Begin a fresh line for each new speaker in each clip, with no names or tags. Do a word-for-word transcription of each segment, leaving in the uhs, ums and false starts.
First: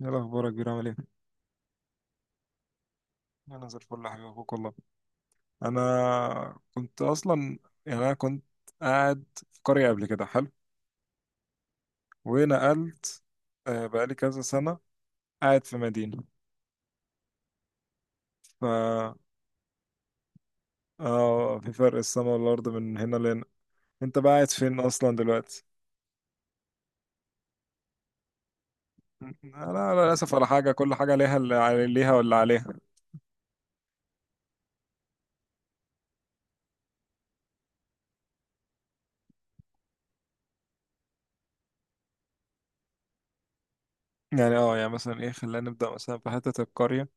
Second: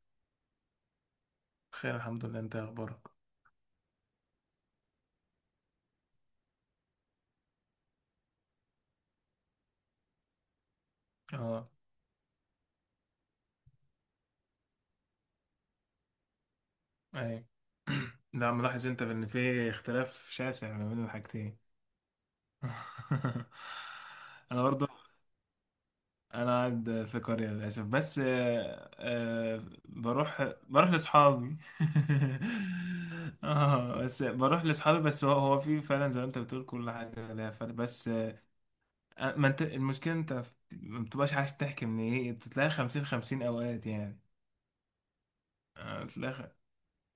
ايه الاخبار يا كبير؟ عامل ايه؟
خير الحمد لله، انت إيه اخبارك؟
انا زي الفل يا حبيبي، اخوك والله. انا كنت اصلا يعني انا كنت قاعد في قريه قبل كده، حلو،
اه.
ونقلت. آه، بقالي كذا سنه قاعد في مدينه.
اي. لا
ف
ملاحظ انت ان في اختلاف شاسع ما بين الحاجتين؟
اه في فرق السما والارض من هنا لهنا. انت بقى قاعد
انا
فين
برضو
اصلا دلوقتي؟
انا قاعد في قرية للاسف بس آه، آه،
انا للاسف على
بروح
حاجه،
بروح
كل حاجه ليها، اللي
لاصحابي.
علي- ليها واللي عليها.
اه بس بروح لاصحابي، بس هو هو في فعلا زي ما انت بتقول كل حاجة ليها فرق، بس آه، ما انت المشكلة انت ما بتبقاش عايز تحكي، من ايه تلاقي خمسين خمسين اوقات يعني.
يعني اه يعني مثلا ايه، خلينا نبدا
آه،
مثلا في
تلاقي خ-
حته القريه.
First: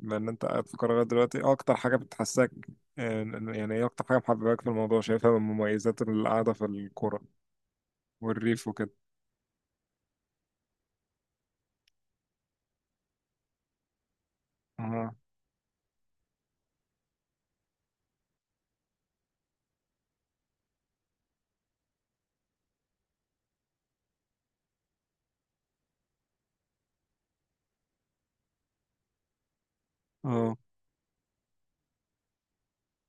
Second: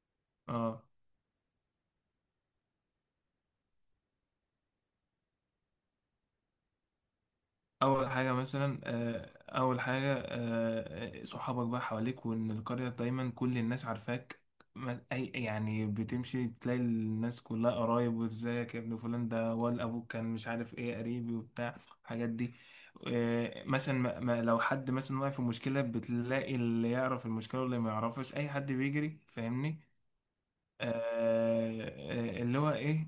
لان انت قاعد في
اه.
قرارات دلوقتي، إيه اكتر حاجه بتحسك؟ آه، يعني ايه اكتر حاجه محبباك في الموضوع، شايفها من مميزات القعده في القرى
اول حاجه
والريف
مثلا
وكده؟
آه، اول حاجه آه، صحابك بقى حواليك، وان القريه دايما كل الناس عارفاك. ما-
اه
اي يعني بتمشي تلاقي الناس كلها قرايب، وازيك يا ابن فلان، ده ولا ابوك، كان مش عارف ايه قريبي وبتاع الحاجات دي. آه، مثلا ما ما- لو حد مثلا واقع في مشكله، بتلاقي اللي يعرف المشكله واللي ما يعرفش، اي حد بيجري، فاهمني؟
اه
آه، آه، اللي هو ايه.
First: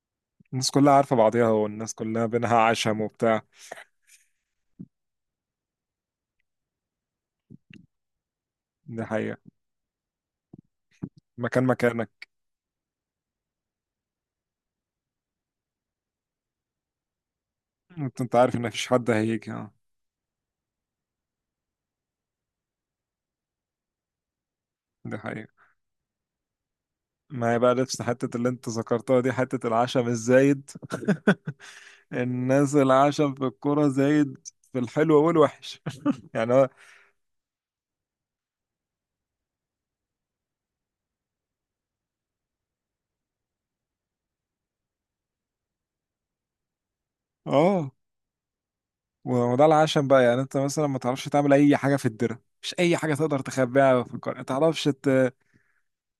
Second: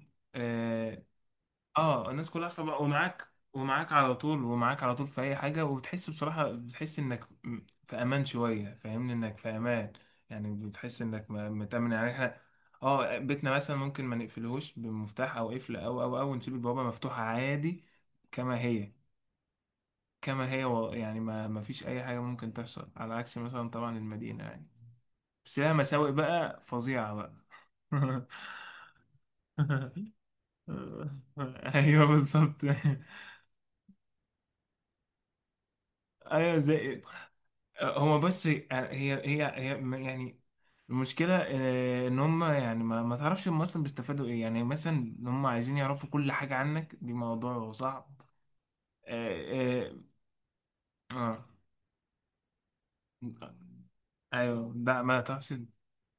الناس كلها
آه،
عارفه بعضيها والناس
اه
كلها
الناس كلها
بينها
خبر
عشم
ومعاك،
وبتاع.
ومعاك على طول، ومعاك على طول في اي حاجه، وبتحس بصراحه، بتحس انك م- في امان شويه،
دي
فاهمني؟ انك في
حقيقه.
امان. يعني بتحس انك م-
مكان
متامن. يعني
مكانك.
احنا اه بيتنا مثلا ممكن ما نقفلهوش بمفتاح او قفل، او او او نسيب البوابه مفتوحه عادي،
انت انت عارف
كما
ان مفيش
هي،
حد هيجي. اه.
كما هي و- يعني ما ما فيش اي حاجه ممكن تحصل، على عكس مثلا طبعا المدينه يعني،
دي حقيقه.
بس لها مساوئ بقى فظيعه بقى.
ما هي بقى نفس حتة اللي انت ذكرتها دي، حتة العشم الزايد.
ايوه بالظبط.
الناس العشم في الكرة زايد، في الحلو والوحش. يعني
ايوه
هو-
زي هو بس آه، هي هي هي يعني المشكلة آه، إن هم يعني ما, ما تعرفش هم أصلا بيستفادوا إيه، يعني مثلا إن هم عايزين يعرفوا كل حاجة عنك، دي موضوع
اه
صعب.
وده
آه
العشم
آه,
بقى. يعني انت مثلا ما تعرفش
آه
تعمل اي حاجه في الدره، مش اي حاجه تقدر
آه،
تخبيها في القرية، ما
أيوه
تعرفش
ده ما
ت-
تعرفش،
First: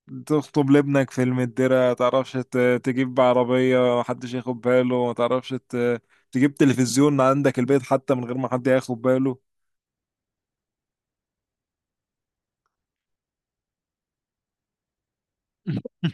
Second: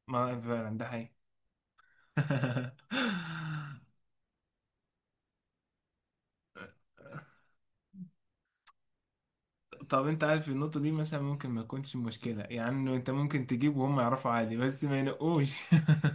ما
تخطب
فعلا ده
لابنك
حقيقي.
في المدره، ما تعرفش ت- تجيب عربيه ما حدش ياخد باله، ما تعرفش ت- تجيب تلفزيون عندك البيت حتى من غير ما حد ياخد باله.
طب انت عارف النقطة دي مثلا ممكن ما تكونش مشكلة، يعني انه انت ممكن تجيب وهم يعرفوا عادي بس ما ينقوش.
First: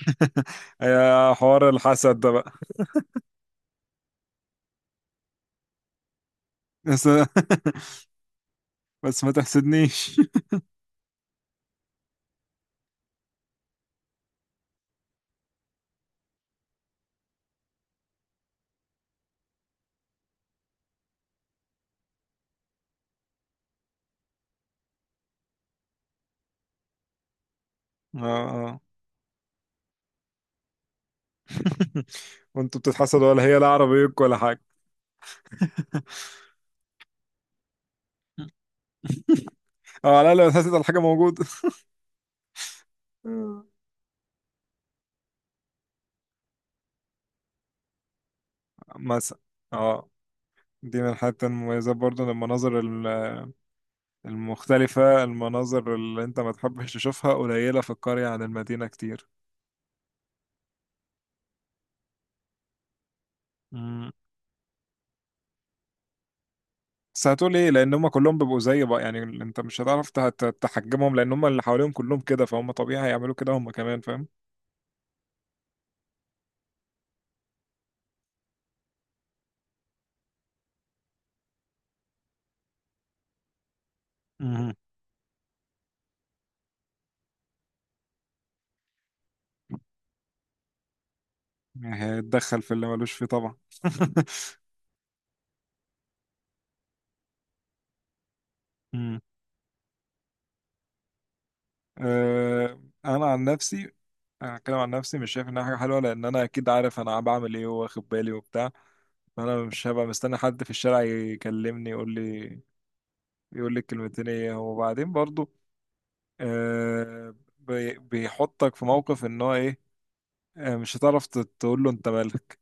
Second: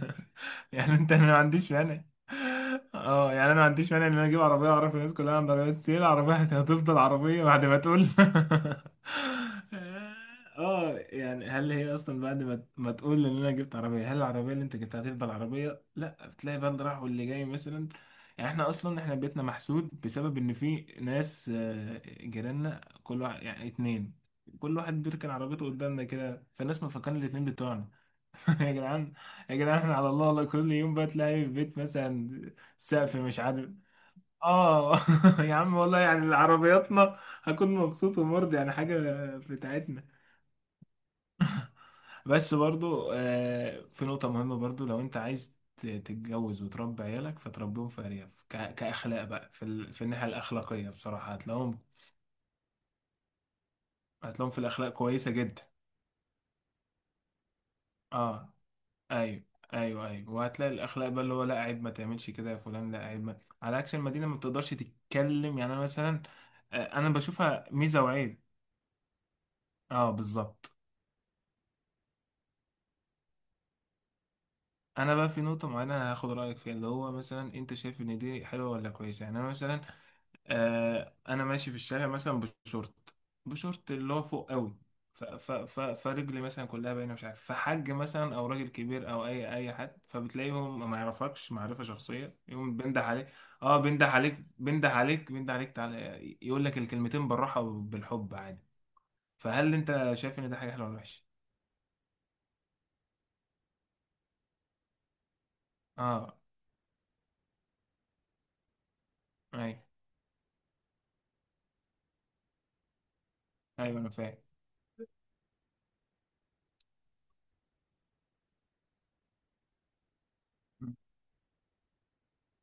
يعني انت، انا
يا
ما
حوار
عنديش مانع.
الحسد ده بقى.
اه يعني انا ما عنديش مانع ان انا اجيب عربية واعرف الناس كلها عندها عربية، بس هي العربية هتفضل
بس
عربية بعد ما تقول.
بس ما تحسدنيش.
اه يعني هل هي اصلا بعد ما ما تقول ان انا جبت عربية، هل العربية اللي انت جبتها هتفضل عربية؟ لا بتلاقي بقى اللي راح واللي جاي مثلا. يعني احنا اصلا احنا بيتنا محسود، بسبب ان في ناس آه، جيراننا، كل واحد يعني اتنين، كل واحد بيركن عربيته قدامنا كده، فالناس مفكرين الاتنين بتوعنا.
اه
يا
اه
جدعان، يا جدعان احنا على الله والله، كل يوم بقى تلاقي في البيت مثلا
وانتوا
سقف
بتتحسدوا
مش
ولا هي؟ لا
عارف.
عربيتك ولا حاجه.
اه. يا عم والله يعني عربياتنا هكون مبسوط ومرضي يعني حاجة بتاعتنا.
اه. لا، لا بتحسد على حاجه موجوده.
بس برضو آه، في نقطة مهمة برضو، لو انت عايز ت- تتجوز وتربي عيالك، فتربيهم في أرياف ك- كأخلاق
مثلا.
بقى، في, ال... في
اه،
الناحية الأخلاقية
دي من
بصراحة
الحاجات
هتلاقيهم،
المميزة برضو، إن المناظر ال-
هتلاقيهم في الأخلاق
المختلفة،
كويسة جدا.
المناظر اللي انت ما تحبش تشوفها قليلة في القرية عن
اه
المدينة كتير.
ايوه. ايوه ايوه وهتلاقي الاخلاق بقى، اللي هو لا عيب ما تعملش كده يا فلان، لا عيب ما. على عكس
مم.
المدينه ما بتقدرش تتكلم. يعني انا مثلا آه، انا
بس هتقول
بشوفها
ايه؟ لان
ميزه
هم كلهم
وعيب.
بيبقوا زي بقى، يعني انت مش
اه
هتعرف ته- ته-
بالظبط.
تحجمهم، لان هم اللي حواليهم كلهم كده، فهم طبيعي هيعملوا كده هم كمان، فاهم؟
انا بقى في نقطه معينه هاخد رايك فيها، اللي هو مثلا انت شايف ان دي حلوه ولا كويسه. يعني انا مثلا آه انا ماشي في الشارع مثلا بشورت بشورت اللي هو فوق
مم.
قوي، ف ف ف فرجلي مثلا كلها باينه مش عارف، فحج مثلا او راجل كبير او اي اي حد، فبتلاقيهم ما يعرفكش معرفه
يعني
شخصيه،
هيتدخل في
يقوم
اللي
بينده
ملوش فيه
عليك.
طبعا.
اه بينده عليك بينده عليك بينده عليك، تعالى يقول لك الكلمتين بالراحه وبالحب عادي.
مم.
فهل انت شايف ان ده حاجه حلوه ولا وحشه؟
آه، انا عن نفسي، انا هتكلم عن نفسي، مش شايف انها حاجه حلوه، لان
اه
انا اكيد عارف انا بعمل ايه واخد بالي وبتاع. فانا
ايوه،
مش هبقى مستني حد في الشارع يكلمني، يقول لي يقول لي
ايوه انا
الكلمتين
فاهم.
ايه، وبعدين برضو آه بي- بيحطك في موقف ان هو ايه، آه مش هتعرف ت- تقول له انت مالك.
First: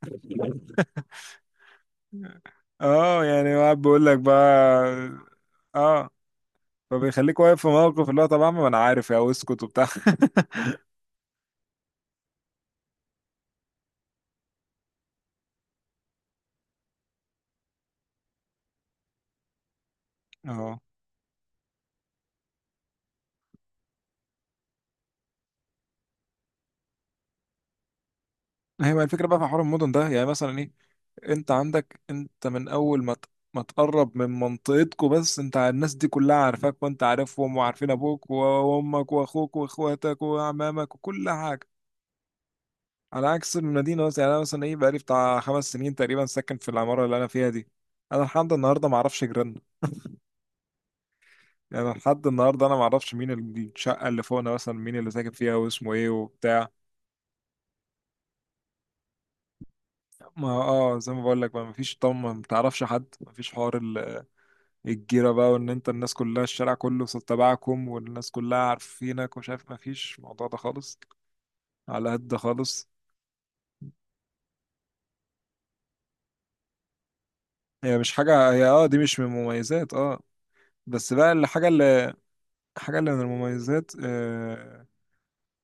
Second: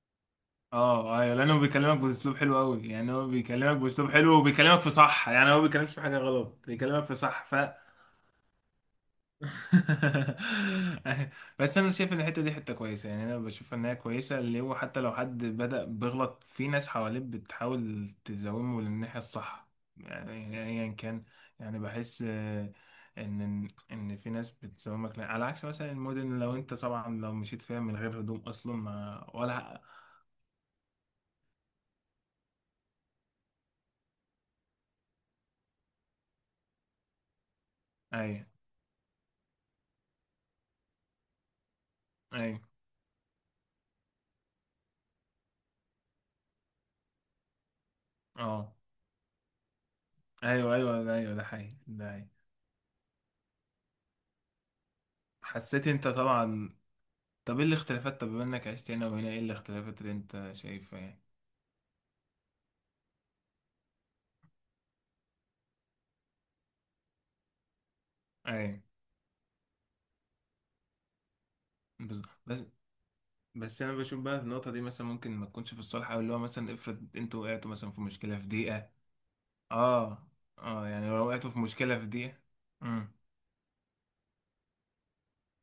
اه ايوه لانه بيكلمك باسلوب حلو قوي، يعني
اه
هو
يعني هو
بيكلمك
قاعد بيقول
باسلوب
لك
حلو
بقى.
وبيكلمك في صح، يعني هو ما بيكلمش في
اه.
حاجه غلط، بيكلمك في
فبيخليك
صح ف.
واقف في موقف اللي هو طب يا عم، ما انا عارف، يا اسكت وبتاع.
بس انا شايف ان الحته دي حته كويسه، يعني انا بشوف ان هي كويسه، اللي هو حتى لو حد بدأ بيغلط، في ناس حواليه بتحاول تزومه للناحيه الصح، يعني
اه.
ايا كان. يعني بحس آه، ان ان في ناس بتزومك لا، على عكس مثلا المدن، لو انت طبعا لو مشيت فيها من غير هدوم اصلا
هي بقى
ما
الفكره بقى في حوار
ولا
المدن ده، يعني مثلا انت عندك، انت من اول ما ت- ما تقرب من منطقتكم بس، انت ع- الناس دي كلها عارفاك، وانت عارفهم وعارفين ابوك
اي
وامك واخوك واخواتك وعمامك وكل حاجه.
اي
على عكس المدينه مثلا، يعني انا مثلا ايه، بقالي بتاع خمس سنين تقريبا ساكن في العماره اللي انا فيها دي، انا لحد
اه.
النهارده ما اعرفش جيراننا.
ايوه ايوه ده ايوه، ده حقيقي
يعني
ده
لحد
حقيقي.
النهارده انا ما اعرفش مين الشقه اللي فوقنا مثلا، مين اللي ساكن فيها
حسيت
واسمه
انت
ايه وبتاع.
طبعا. طب ايه الاختلافات، طب بما انك عشت هنا وهنا، ايه الاختلافات اللي
ما
انت
اه
شايفها
زي
يعني؟
ما بقول لك، ما مفيش طم، ما بتعرفش حد، مفيش حوار الجيرة بقى، وان انت الناس كلها الشارع كله صوت تبعكم والناس كلها
ايوه.
عارفينك ومش عارف، مفيش الموضوع ده خالص. على
بس
قد ده
بس
خالص.
بس انا بشوف بقى في النقطه دي مثلا ممكن ما تكونش في الصالح، او اللي هو مثلا افرض انتوا وقعتوا مثلا
هي
في
مش
مشكله في
حاجة هي، اه
دقيقه.
دي مش من المميزات. اه
اه اه يعني
بس
لو
بقى
وقعتوا في
الحاجة
مشكله في
اللي
دقيقه.
حاجة اللي
امم
من المميزات آه،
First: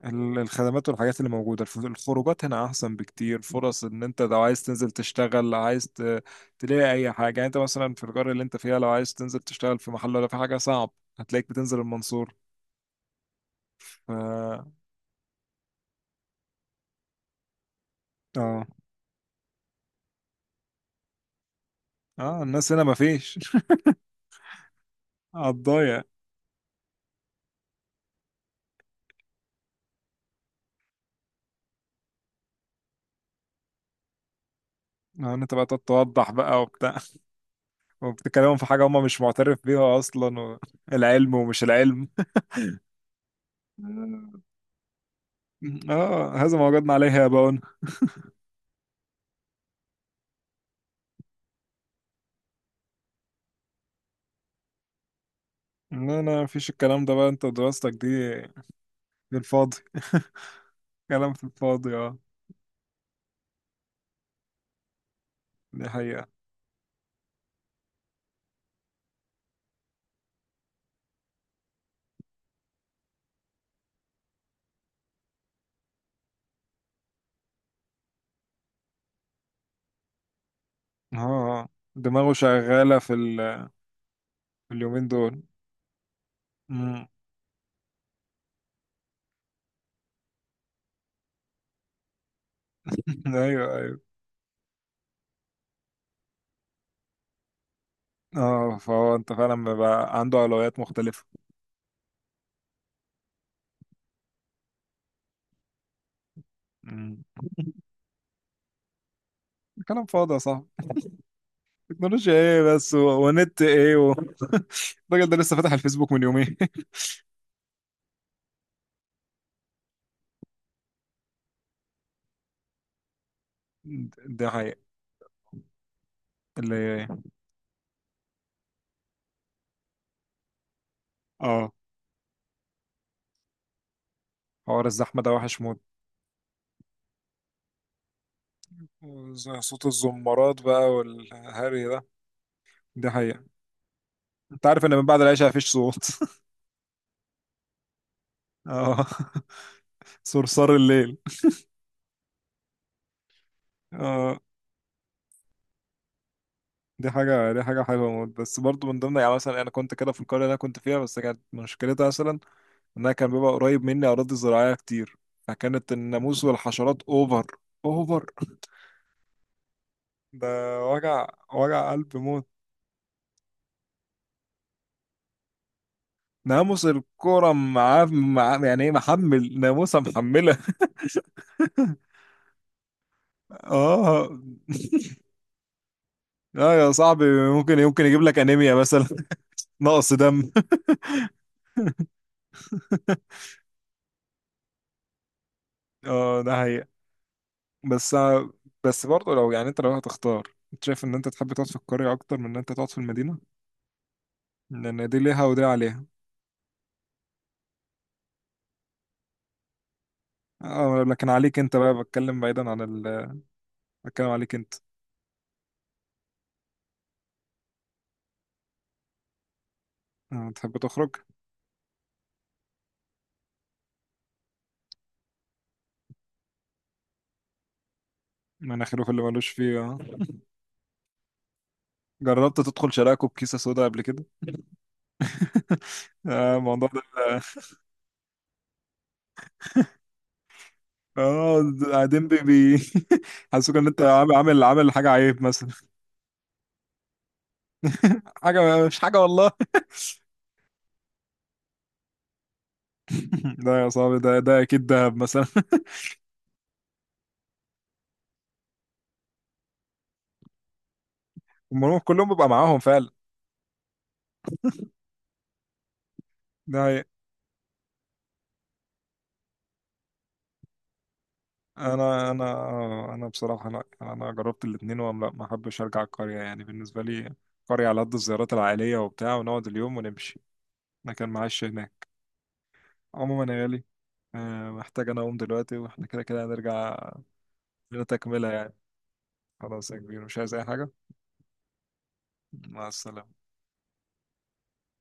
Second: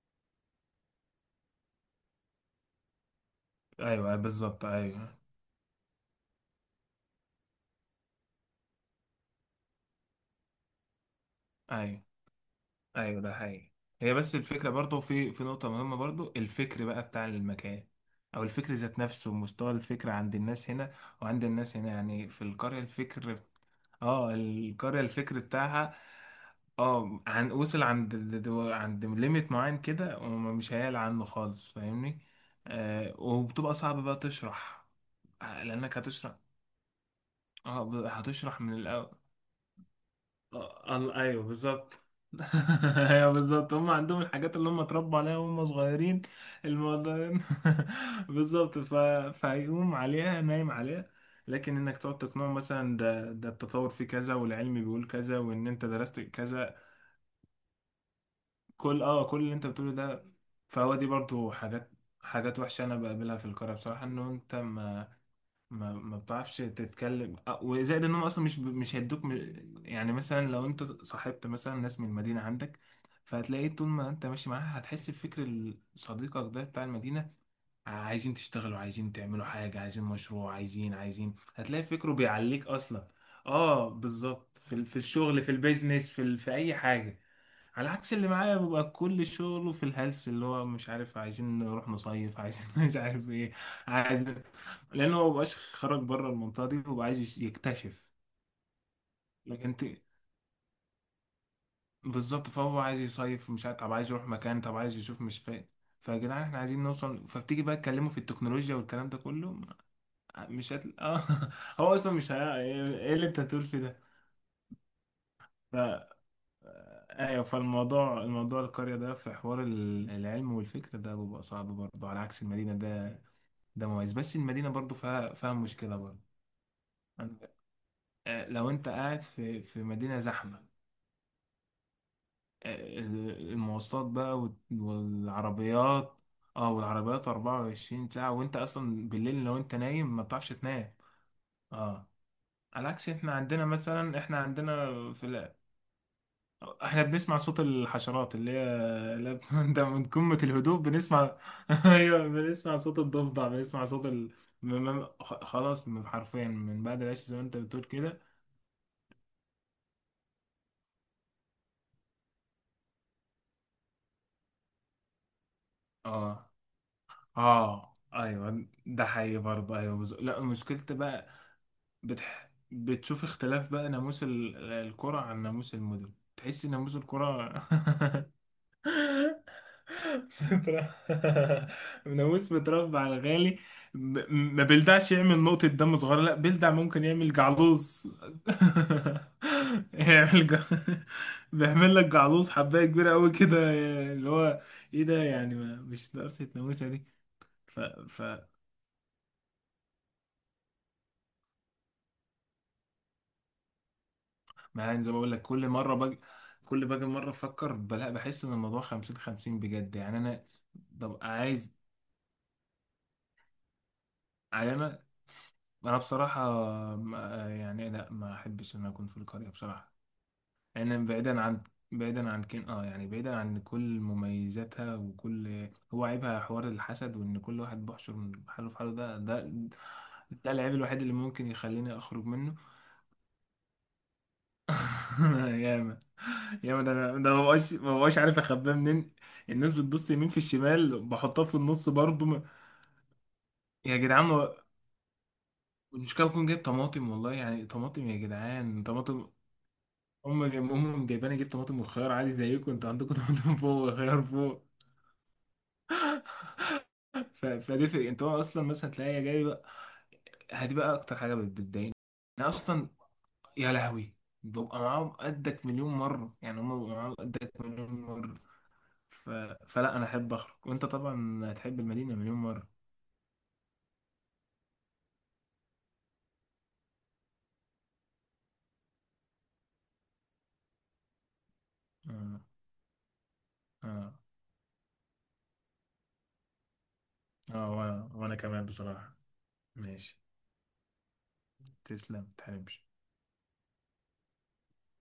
ال- الخدمات والحاجات اللي موجودة، الف- الخروجات هنا أحسن بكتير، فرص
ايوه،
إن
أيوه
أنت لو عايز
بالظبط،
تنزل
ايوه.
تشتغل، لو عايز ت- تلاقي أي حاجة. يعني أنت مثلا في القرية اللي أنت فيها لو عايز تنزل تشتغل في محل ولا في حاجة صعب، هتلاقيك بتنزل
ايوه
المنصورة.
ايوه ده حقيقي.
ف
هي بس الفكره برضه، في في نقطه مهمه برضه، الفكر بقى بتاع المكان، او
اه
الفكر ذات نفسه، مستوى الفكر عند الناس هنا وعند الناس هنا. يعني في
اه الناس
القريه
هنا مفيش
الفكر. اه القريه الفكر بتاعها
قضايا،
اه، عن وصل عند ال- دو- عند ليميت معين كده، ومش هيعلى عنه خالص، فاهمني؟ آه وبتبقى صعب بقى تشرح.
يعني انت
آه،
بقى تقعد
لانك
توضح
هتشرح.
بقى وبتاع.
اه ب-
وبتكلمهم
هتشرح
في
من
حاجة هم
الاول.
مش معترف بيها أصلا، و...
آه، ال-
العلم
ايوه
ومش
بالظبط.
العلم.
ايوه بالظبط، هم عندهم الحاجات اللي هم اتربوا عليها وهم صغيرين.
اه، هذا ما وجدنا عليه يا
الموضوع
بون.
بالظبط ف... فهيقوم عليها نايم عليها، لكن انك تقعد تقنعه مثلا ده ده التطور في كذا، والعلم بيقول كذا، وان انت درست
لا لا، مفيش
كذا،
الكلام ده بقى، انت ودراستك دي
كل اه كل اللي انت
للفاضي،
بتقوله ده. فهو دي
كلام في
برضو حاجات،
الفاضي. اه،
حاجات وحشة انا بقابلها في القرى بصراحة، انه انت ما
دي
ما ما
حقيقة.
بتعرفش تتكلم أ- وزائد انهم اصلا مش ب- مش هيدوك م- يعني مثلا لو انت صاحبت مثلا ناس من المدينه عندك، فهتلاقي طول ما انت ماشي معاها، هتحس بفكر ال- صديقك ده بتاع المدينه. عايزين تشتغلوا، عايزين تعملوا حاجه، عايزين مشروع، عايزين
اه
عايزين
آه.
هتلاقي فكره
دماغه
بيعليك
شغالة
اصلا.
في ال...
اه بالظبط
في
في ال- في
اليومين
الشغل،
دول.
في البيزنس، في ال- في اي
مم.
حاجه. على عكس اللي معايا، بيبقى كل شغله في الهلس، اللي هو مش عارف عايزين نروح نصيف، عايزين مش عارف ايه،
ايوه ايوه.
عايز. لان هو مبقاش خرج بره المنطقه دي، وبقى عايز يكتشف.
اه فهو انت
لكن
فعلا
انت
بقى عنده أولويات مختلفة.
بالظبط، فهو عايز يصيف مش عارف، طب عايز يروح مكان، طب عايز يشوف مش فاهم، فيا جدعان احنا عايزين
مم.
نوصل. فبتيجي بقى تكلمه في التكنولوجيا والكلام ده كله،
كلام فاضي يا صاحبي،
مش هتل... اه. هو اصلا مش
تكنولوجيا
هي...
ايه بس،
ايه
و-
اللي انت هتقول
ونت
في
ايه. و... الراجل ده لسه فاتح
ده.
الفيسبوك من يومين.
ايوه، فالموضوع، الموضوع القرية ده في حوار ال- العلم والفكر ده بيبقى صعب برضه، على عكس المدينة ده، ده مميز. بس
ده
المدينة
حقيقة
برضه فيها، فيها مشكلة برضه
اللي.
عن- آه، لو انت قاعد في في مدينة زحمة
اه
آه، المواصلات بقى وال-
حوار الزحمة ده وحش موت.
والعربيات. اه والعربيات اربعة وعشرين ساعة، وانت اصلا بالليل
وز-
لو انت
صوت
نايم ما بتعرفش
الزمارات بقى
تنام.
والهري ده.
اه على عكس
ده
احنا
حقيقة.
عندنا مثلا، احنا
انت عارف
عندنا
ان من بعد
في
العشاء
ال-
مفيش صوت.
احنا بنسمع صوت الحشرات اللي هي،
اه
اللي هي ده من قمة
صرصار
الهدوء
الليل.
بنسمع. ايوه بنسمع صوت الضفدع، بنسمع صوت ال...
اه،
م- م- خ- خلاص من- حرفيا من بعد
دي
العيش زي ما
حاجة
انت
دي حاجة
بتقول
حلوة
كده.
موت، بس برضو من ضمن، يعني مثلا أنا كنت كده في القرية اللي أنا كنت فيها بس، كانت مشكلتها مثلا إنها كان بيبقى قريب مني أراضي زراعية كتير، فكانت الناموس
اه
والحشرات أوفر.
اه
أوفر.
ايوه ده حقيقي برضه، ايوه بز... لا
ده
مشكلتي بقى.
وجع، وجع قلب موت.
بتح... بتشوف اختلاف بقى ناموس ال- القرى عن ناموس المدن، تحس إن
ناموس
ناموس
الكرة
القرى.
معاه مع، يعني ايه، محمل ناموسة محملة.
ناموس متربع على غالي. ب-
اه،
ما بيلدعش يعمل نقطة دم صغيرة، لا بيلدع
لا يا
ممكن
صاحبي،
يعمل
ممكن يمكن
جعلوص.
يجيب لك انيميا مثلا. نقص
يعمل
دم.
جع... بيعمل لك جعلوص حباية كبيرة قوي كده، اللي هو ايه ده، يعني ما مش
اه
ناقصة
ده
ناموسة
حقيقة.
دي. ف
بس
ف
بس برضه لو، يعني انت لو هتختار، انت شايف ان انت تحب تقعد في القرية اكتر من ان انت تقعد في المدينة،
ما يعني
لان
زي ما
دي
بقول لك
ليها ودي
كل مرة
عليها.
باجي، كل باجي مرة افكر بلا، بحس ان الموضوع خمسين خمسين بجد، يعني انا
اه
ببقى
لكن عليك
عايز.
انت بقى، بتكلم بعيدا عن ال... بتكلم عليك
يعني
انت.
انا انا بصراحة ما- يعني لا، ما احبش ان أنا اكون في القرية بصراحة.
آه، تحب
انا
تخرج.
بعيدا عن، بعيدا عن كين، اه يعني بعيدا عن كل مميزاتها، وكل هو عيبها حوار الحسد، وان كل واحد بحشر من حاله في حاله،
مناخيره في
ده
اللي ملوش
ده
فيه. اه
ده العيب الوحيد اللي ممكن يخليني اخرج منه.
جربت تدخل شراكه بكيسة سودا قبل كده؟
ياما.
آه،
ياما
الموضوع
ده
ده.
أنا- ده ما بقاش ما بقاش عارف اخباه منين، الناس بتبص يمين في الشمال، بحطها في
اه،
النص برضه
قاعدين بي
ما-
بي. حاسسوك ان
يا
انت
جدعان
عامل
ما-
عامل عامل حاجة عيب مثلا.
المشكله بكون جايب طماطم والله، يعني طماطم، يا جدعان
حاجة مش حاجة
طماطم،
والله.
هم جايب امهم جايباني، جبت طماطم وخيار عادي زيكم انتوا عندكم. طماطم
ده يا
فوق
صاحبي،
وخيار
ده
فوق.
ده اكيد دهب مثلا.
ف- فده في انت، هو اصلا مثلا تلاقيها جاي بقى، هدي بقى اكتر حاجه بت- بتضايقني.
المهم كلهم
انا
بيبقى معاهم
اصلا،
فعلا.
يا لهوي ببقى معاهم قدك مليون مره، يعني هم
ده
بيبقوا
هي.
معاهم قدك مليون مره ف... فلا انا احب اخرج، وانت طبعا هتحب المدينه
انا
مليون
انا
مره.
آه، انا بصراحة لا، انا جربت الاتنين، وما لا، ما احبش ارجع القرية. يعني بالنسبة لي قرية على قد الزيارات العائلية وبتاع، ونقعد اليوم ونمشي. انا كان معاش هناك
اه.
عموما يا غالي.
اه,
آه، محتاج انا اقوم دلوقتي، واحنا كده كده هنرجع،
آه
لنا
وأنا... وانا
تكملة
كمان
يعني.
بصراحه.
خلاص يا
ماشي،
كبير مش عايز أي حاجة.
تسلم متحرمش.
مع السلامة.